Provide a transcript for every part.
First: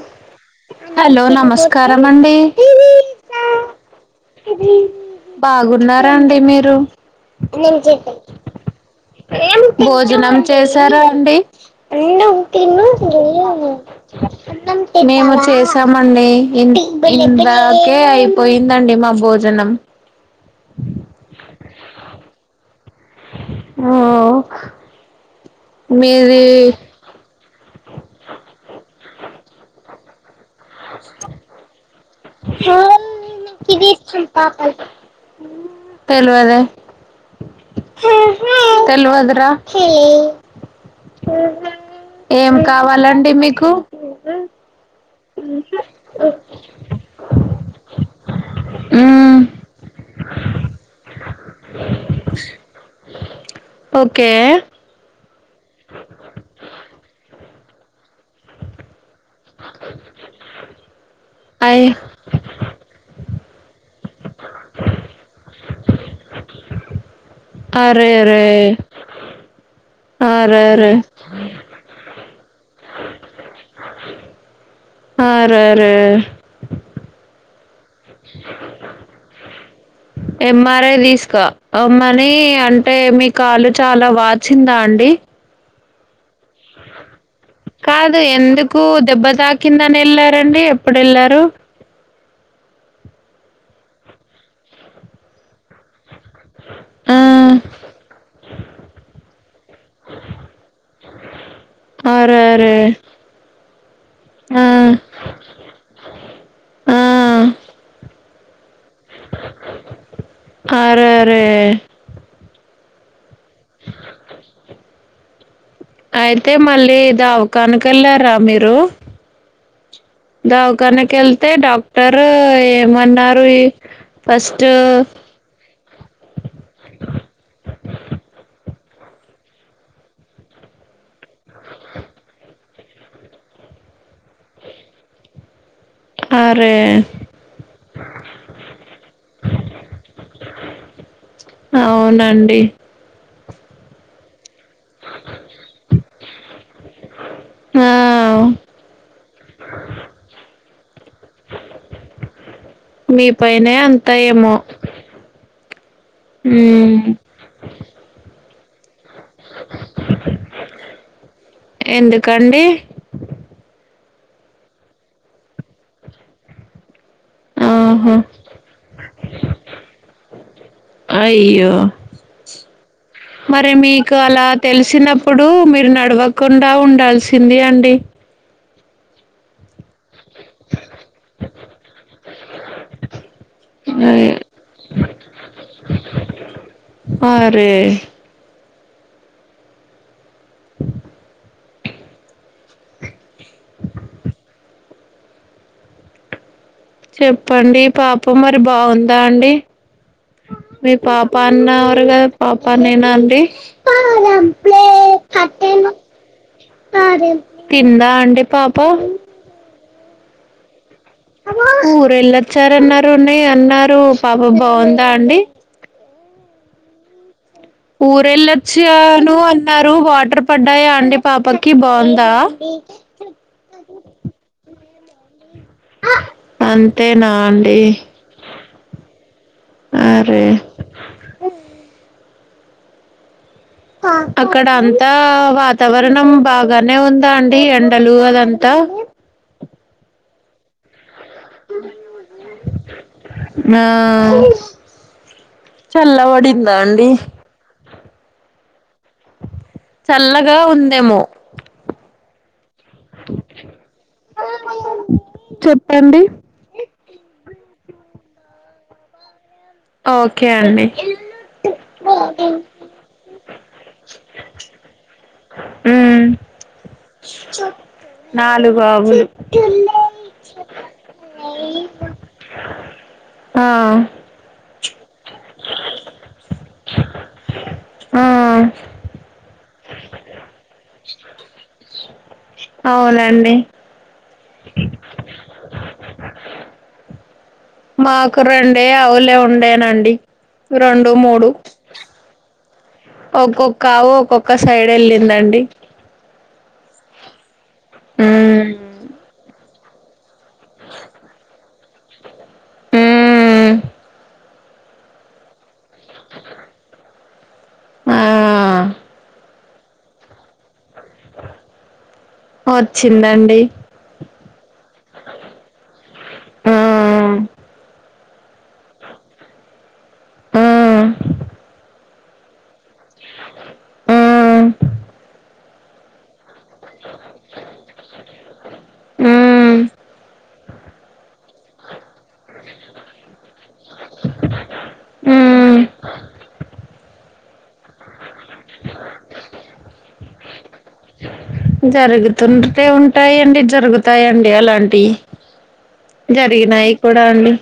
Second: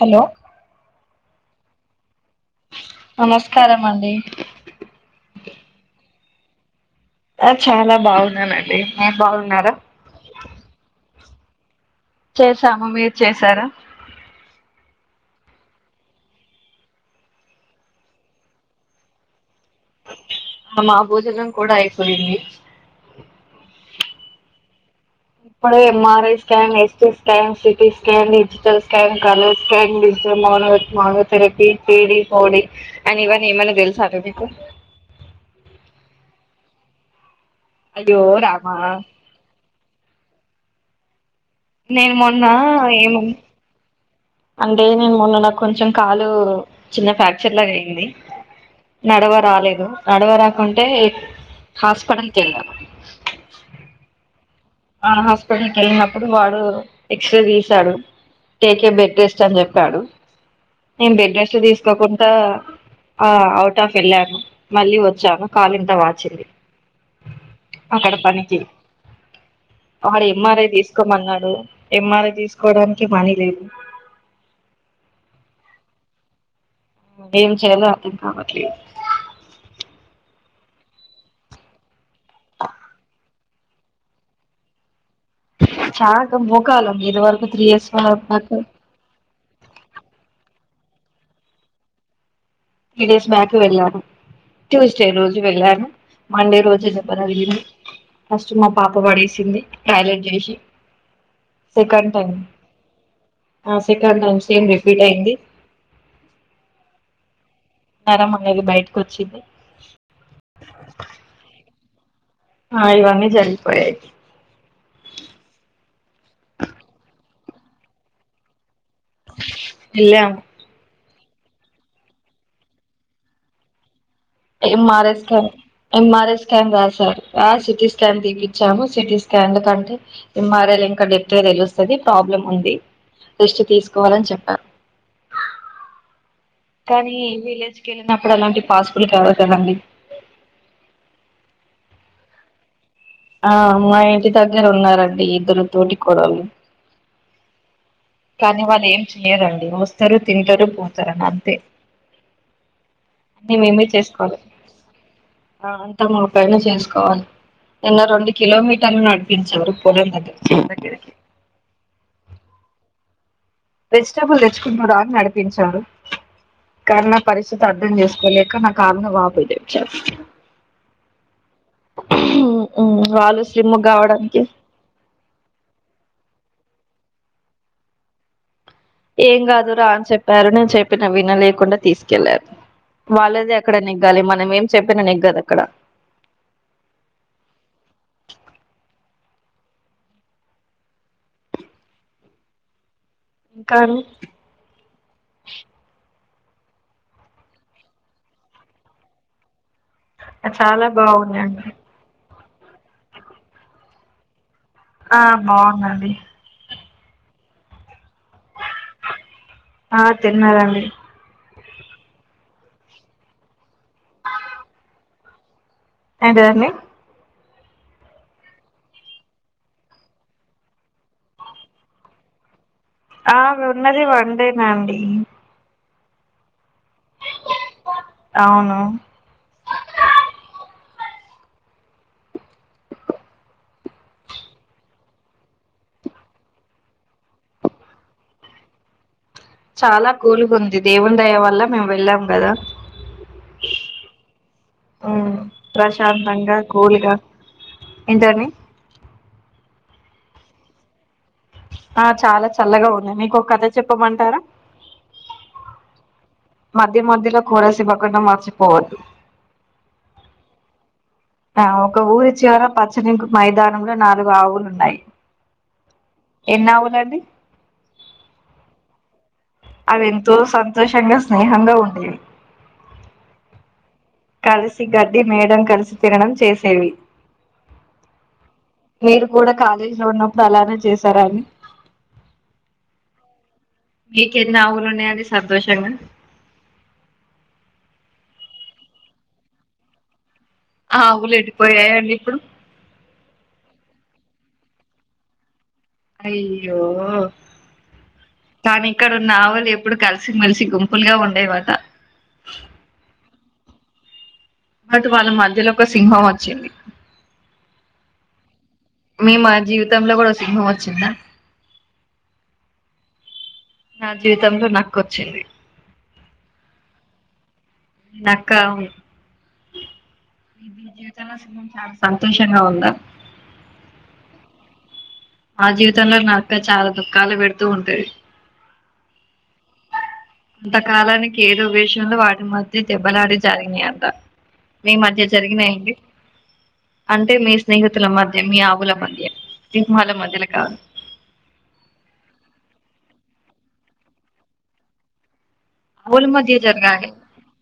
Hello hello నమస్కారం నమస్కారమ అండి బాగున్నారాండి మీర్ టు చాలా బాగున్నానండి మీరు బాగున్నారా భోజనం చేశారా అండి చేసాము మీరు చేసారా మేము చేసామండి ఇ ఇందాకే అయిపోయిందండి మా భోజనం ఆ మా భోజనం కూడా అయిపోయింది ఓ ఇప్పుడు ఎంఆర్ఐ మీది scan a scan CT scan digital scan can caller scan digital మో తెరపీ తేడి పోడి అండ్ ఇవన్నీ ఏమన్నా తెలుసా అండి మీకు అయ్యో రామా తెలవదు రా నేను మొన్న ఏం ఏమ కావాలండి మీకు అంటే మే మొన్న నాకు కొంచెం కాలు చిన్న ఫ్రాక్చర్ లాగా అయింది నడవ మ్మ్ రాలేదు నడవ రాకుంటే హాస్పిటల్కి ఎళ్ళ ఓకే ఆహ హాస్పిటల్ కి వెళ్ళినపుడు వాడు ఎక్స్-రే తీశాడు టేక్ ఏ బెడ్ రెస్ట్ అని చెప్పాడు నేను బెడ్ రెస్ట్ అయ్ తీసుకోకుండా ఆ అవుట్ ఆఫ్ వెళ్ళాను మళ్ళీ వచ్చాను కాలింత వాచింది అరే రే వాడ ఎంఆర్ తీసుకోమన్నాడు ఎం ఎంఆర్ఐ తీసుకోవడానికి మనీ లేదు అరే రే ఏం చేయాలో అర్థం కావట్లే ఎంఆర్ఐ తీసుక అ మనీ అంటే మీ కాలు చాలా వాచిందా అండి చ మోకాళ్ల ఇది వరకు త్రీ ఇయర [unintelligible] కిందనెళ్ళారండి ఎప్పుడెళ్లారు త్రీ డేస్ బ్యాక్ వెళ్ళాను ట్యూస్డే రోజు వెళ్ళాను మండే రోజే ఆ దెబ్బతగిలిగింది ఫస్ట్ మా పాప పడేసింది టాయిలెట్ చేసి సెకండ్ టైం అరే అరే ఆ సెకండ్ టైం ఆ సేమ్ రిపీట్ అయింది సరే మంగెళ్ళిబయట అరె అరే ఆ ఇవన్నీ జరి [unintelligible] అయితే మళ్ళీ ఇది అవకానికెళ్ళారా మీరు వెళ్ళాము దావ్ ఖానా కెళ్తే డాక్టర్ ఏమన్నారు ఇ M R I scan M R I scan రాశారు రా సిటి స్కాన్ తీపిచ్చాము సిటి స్కాన్ ఎందుకంటే ఎం ఆర్ ఐ ల ఇంకా డెప్ట్ గా తెలుస్తాది ప్రాబ్లమ్ ఉంది రెస్ట్ తీసుకోవాలని చెప్పారు అరే కానీ విలేజ్ కెళ్ళినప్పుడు అలాంటి పాసిబుల్ కావు కదండి అవునండి ఆ మా ఇంటి దగ్ [unintelligible] ఉన్నారండి ఇద్దరు తోటి కొడవలి ఆ కానీ వాళ్ళు ఏం చెయ్యరండి వస్తారు తింటరు పో తరనంతే మీ అన్ని పైనే మేమే అంతా చేసుకోవాలి ఏమో అంతా మా పైనే ఉమ్. చేసుకోవాలి నిన్న రెండు కిలోమీటర్లు నడు [unintelligible] దగ్గిరకి ఎందుకండి వెజిటబుల్ తెచ్చుకుందువు రా అని నడిపించారు కాని నా పరిస్థితి అర్థం ఆహా చేసుకోలేక నా కాళ్ళుని వాపులు తెచ్చారు అయ్యో మ్ వాళ్ళు మరి స్లిమ్ము మీకు కావడానికి అలా కుండా ఉండాల్సింది అండి ఏం కాదురా అన్ చెెప్ వరునే చెప్పిన వినలేకుండా తీసుకెళ్లారు వాళ్ళదే అక్కడ నెగ్గాలి అయ్ మనం ఏం చెప్పినా నెగ్గదు అక్కడ అరే కానీ చెప్పండి పాప మరి బావుందా అండి చాలా మీ పాప బాగుందండి అన్నారుగా పాప నేనా అండి ఆ బావుందండి తిందా టిపాప తిన్నారండి ఊరు వెళ్ళొచ్చారన్నారుని అన్నారు పాప బాగుందా అండి. ఎంటిదండి ఊరేళ్ళొచ్చాను అన్నారు. వాటర్ పడ్డాయా అండి పాపకి బాగుందా ఆహ్ మేం ఉన్నది. వండేనాండి అంతేనా అండి అవును అరే అ అక్కడ అంతా వాతావరణం బాగానే ఉందా అండి. ఎండాలు అదంతా చాలా కూల్గ ఉంది దేవ్న్ దయ వల్ల మేము వెళ్ళాం కదా. ఆ ఉహ్ ప్రశాంతంగా చల్లబడిందా అండి కూల్గా ఎంటిదండి చల్లగా ఉందేమో ఆ చాలా చల్లగా ఉంది. మీకు ఒక కథ చెప్పమంటారా ప్పుడండి మధ్య మధ్యలో కోరస్ ఇవ్వకుండా మర్చిపోవద్దు. ఓకే అండి ఆ ఒక ఊరి చివర పచ్చనీగుం మైదానంలో నాలుగు ఆవులు ఉన్నాయి. ఉమ్ ఎన్ని ఆవునయండి. నాలుగు ఆవులు అవి ఎంతో సంతోషంగా స్నేహంగా ఉండేవి ఆహ్ కలిసి గాట్ మేయాడం, కలిసి తినడం చేసేవి ఆ మీరు కూడా కాలేజీ లో ఉన్న అవునండి తోషంగా మాకు రెండే అవులే ఉండేనండి. రెండు, ఆవులు మూడు. ఎడిపోయాయండి ఇప్పుడు ఒకోక్ ఆవు ఒక్కొక్క సైడ్ వెళ్ళిందండి. అయ్యో ఉమ్ కానీ ఇక్కడున్న ఆవు లే ఇప్పుడు కలిసిమెలిసి గుంపులుగా. ఉండే వాట ఉమ్ బట్ వాళ్ళ మధ్యలో ఒక సింహం వచ్చింది. ఆహ్ మీ మా జీవితంలో కూడా సింహం వచ్చిందా. వచ్చిందండి. నా జీవితంలో నక్క వచ్చింది. ఆహ్ నక్క. ఆ ఆ మీ జీవితంలో సింహం చాలా సంతోషంగా ఉందా. ఉహ్ మా జీవితంలో నక్క చాలా దుఃఖాలు పెడుతూ ఉంటాది. అంతకాలానికి ఏదో విషయంలో వాటి మధ్య దెబ్బలాడి జరిగినాయంత. మీ మధ్య జరిగినయా ఉమ్ అండి అంటే మీ స్నేహితుల మధ్య. మీ ఆవుల మధ్య, సింహాల మధ్యలో కాదు. జరుగుతుంటే ఉంటాయండి జరుగుతాయండి అలాంటివి. ఆవుల మధ్య జరిగినాయి జరగాలి కూడా అండి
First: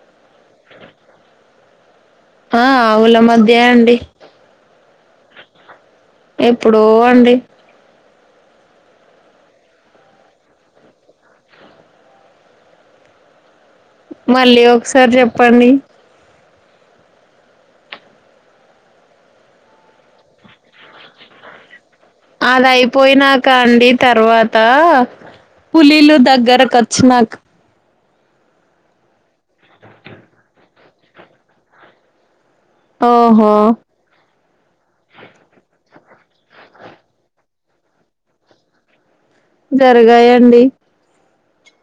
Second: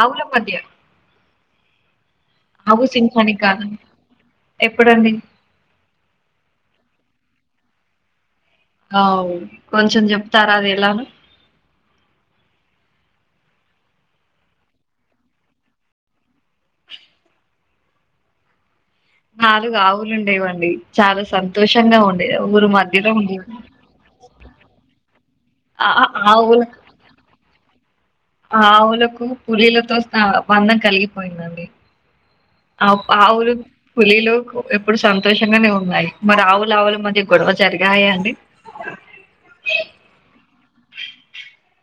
ఆవుల మధ్య ఆహ్ ఆవు ఆవుల సింహానికి మధ్య కాదండి అండి. ఎప్పుడండి. ఎప్పుడో అండి. అవు కొంచెం చెప్తార అది ఎలానో. మళ్ళీ ఒకసారి చెప్పండి. నాలుగు ఆవులు ఉండేవండి చాలా సంతోషంగా ఉండ అదయిపోయినాక అండి తర్వాత ఆ ఆ పులీలు ఆవుల దగ్గరకు వచ్చినాక. ఆవులకు పులీలతో స్త బంధం కలిగిపోయిందండి. ఆ ఆవ్ ఓహో ఆవులకు పులీలుకు ఇప్పుడు సంతోషంగానే ఉన్నాయి మరి ఆవులు ఆవుల మధ్య గొడవ జరిగాయా అండి. జరిగాయండి.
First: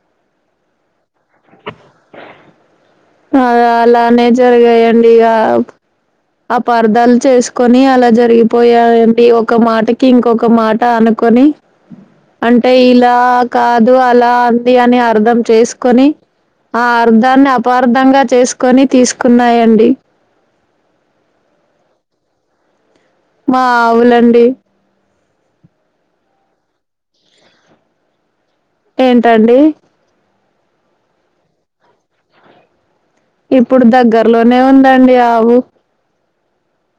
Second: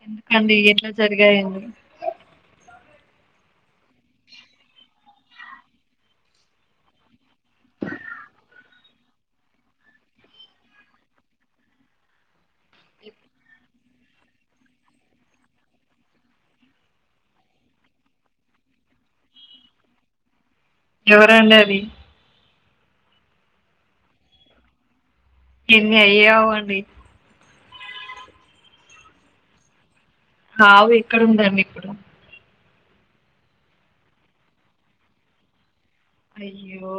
ఎందుకండి ఎట్లా జరు జరిగాయి అండి. ఆహ్ అలానే జరిగాయండి ఇగ. అపార్థాలు చేసుకొని అలా జరిగిపోయాయండి ఒక మాటకి ఇంకొక మాట అనుకొని అంటే ఇలా కాదు అలా అంది అని అర్థం చేసుకొని ఆ అర్థాన్ని అపార్ధంగా చేసుకొని తీసుకున్నాయండి. ఎవరండి అది. మా ఆవులండి. ఎన్ని అయ్యవ్ అండి. ఏంటండి. ఆవు ఎక్కడుందండి ఇప్పుడు. ఇప్పుడు దగ్గర్లోనే ఉందండి ఆవు. అయ్యో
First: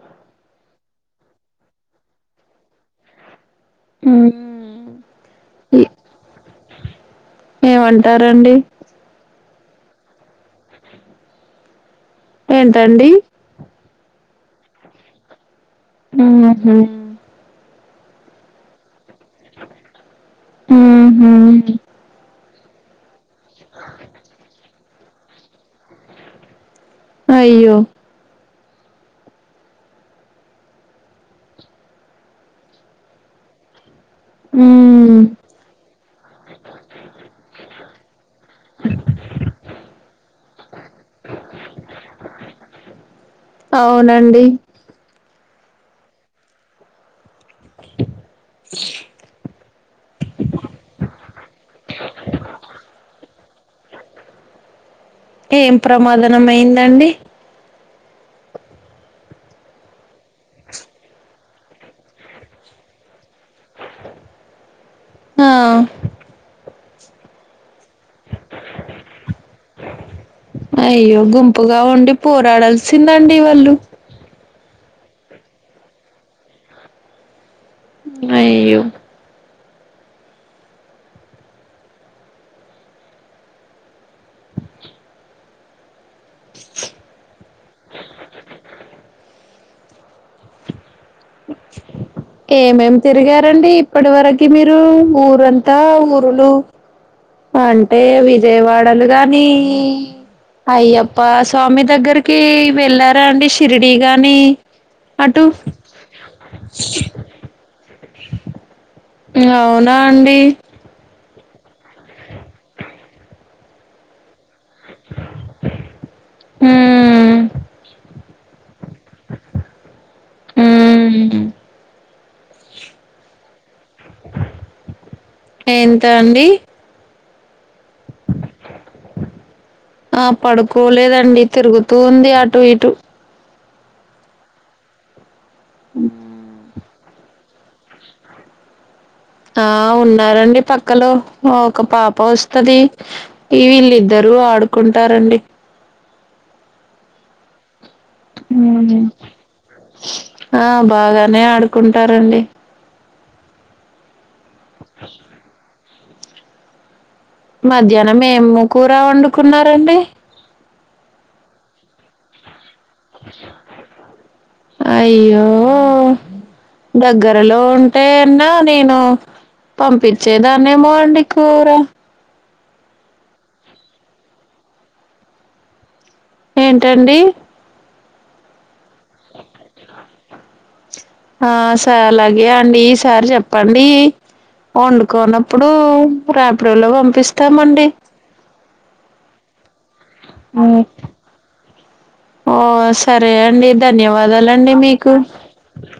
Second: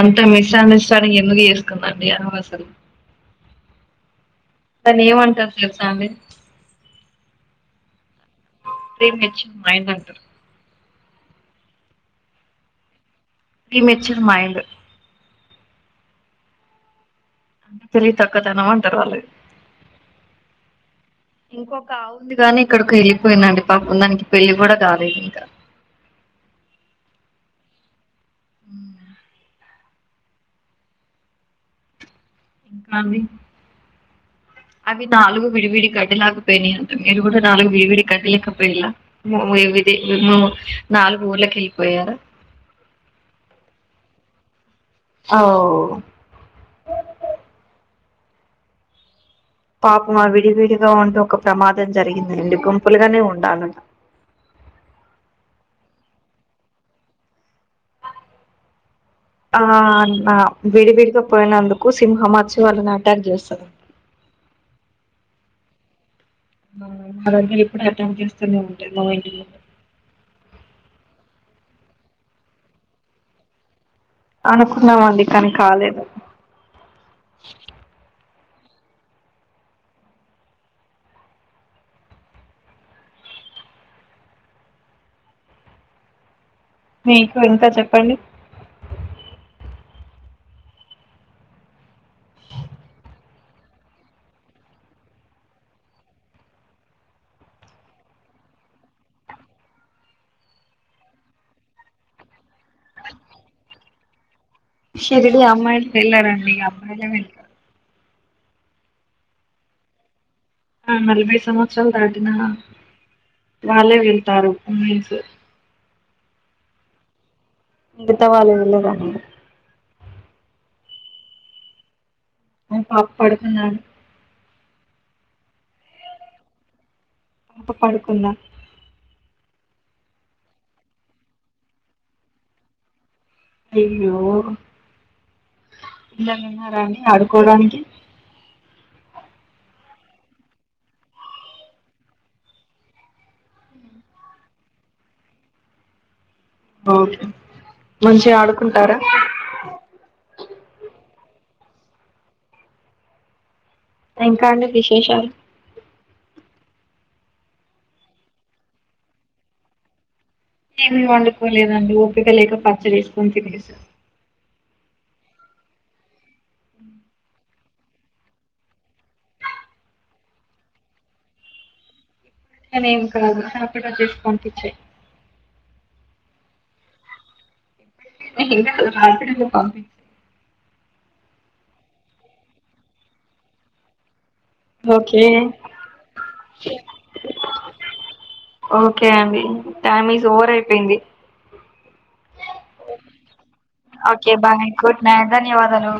అంత మిస్ అండర్స్టాండింగ్ ఎందుకు చేసుకుందండి అది అసలు. ఉమ్ దాన్ని ఏమంటారు తెలుసా అండి. ఏమంటా టారండి. ప్రీ మెచ్యూర్ మైండ్ అంటారు. ఏంటండి. Pre మేచర్ mind. ఉమ్ ఉహూ తెలివి తక్కువ తనము అంటారు వాళ్ళువి. ఊహు ఇంకొక ఆవు వుందిగాని. ఎక్కడికి ఎళ్ళిప్. పోయిందండి పాపం దానికి పెళ్లి కూడా కాలేదింక. అయ్యో. ఉమ్ ఇంకా అండి అవి ఊ నాలుగు విడివిడి గడ్డిలాకుపోయినాయి అంట మీరు కూడా నాలుగు విడివిడి గదిలి పిలది నాలుగు ఊర్ళకి వెళ్ళిపోయారు అవునండి ఔ పాపం అవి విడివిడిగా ఉండి ఒక ప్రమాదం జరిగింది అండి గుంపులుగానే ఉండాలట ఏం ప్రమాదనం అయిందండి ఆ అనా విడివిడిగా పోయినందుకు సింహం వచ్చి వాళ్లని అటాక్ చేస్తుంది అండి ఆ ఆరో ఇప్పుడ అట విభ్యస ఉంట ఎ అయ్యో గుంపుగా ఉండి పోరాడాల్సిందండి వాళ్ళు అనుకున్నామ అండి కానీ కాలేదు అయ్యో మీకు ఇంకా చెప్పండి ఇంకా ఏమేమి తిరిగారు డి ఇప్పటి వరకు మీరు ఊరంతా ఊరులో అంటే విజయవాడలు గాని అయ్యప్ప స్వామి దగ్గరికి వెళ్ళారా అండి షిరిడి గాని షిరిడి అటు అమ్మాయిలు వెళ్లరండి అబ్బాయిలే వెళ్తారు అవునా అండి ఆ నలభై సంవత్సరాలు దాటిన వాళ్ళే వెళ్తారు ఉమెన్స్ ఊ మిగతా వాళ్ళు వెళ్ళరండి ఊ ఆ పాప పడుకున్నాడు ఎంత అండి పాప పడుకుంద ఆ పడుకోలేదండి తిరుగుతూ ఉంది అటు ఇటు అయ్యో పిల్లొల్లు ఉన్నారా అండి ఆడుకోడానికి ఆ ఉన్నారండి పక్కలో ఒక పాప వస్తది ఈ వీళ్ళిద్దరూ ఆడుకుంటారండి ఓకే మంచిగా ఊ ఆడుకుంటారా ఆ బాగా బాగానే ఆడుకుంటారు అండి ఇంకా అండి విశేషాలు మధ్యాహ్నం ఏమ్ కూర వండుకున్నారండి ఏమి వండుకోలేదండి ఒపిక లేక పచ్చడి వేసుకొని తినేస అయ్యో దగ్గరలో ఉంటే అన్నా నేను పంపించేదాన్నేమో అండి కూర అనే ఏం కాదు హ్యాపీగా చేసుకునిపించేయి ఏంటండి రాత్రడి పంప ఆ స అలాగే అండి ఈ సారి చెప్పండి ఓకే వండుకోనప్పుడు రాపడేళ పంపిస్తామండి ట ఓవర్ అయిపోయింది ఓ సరే అండి ధన్యవాదాలండి మీకు బాయ ధన్యవాదాలు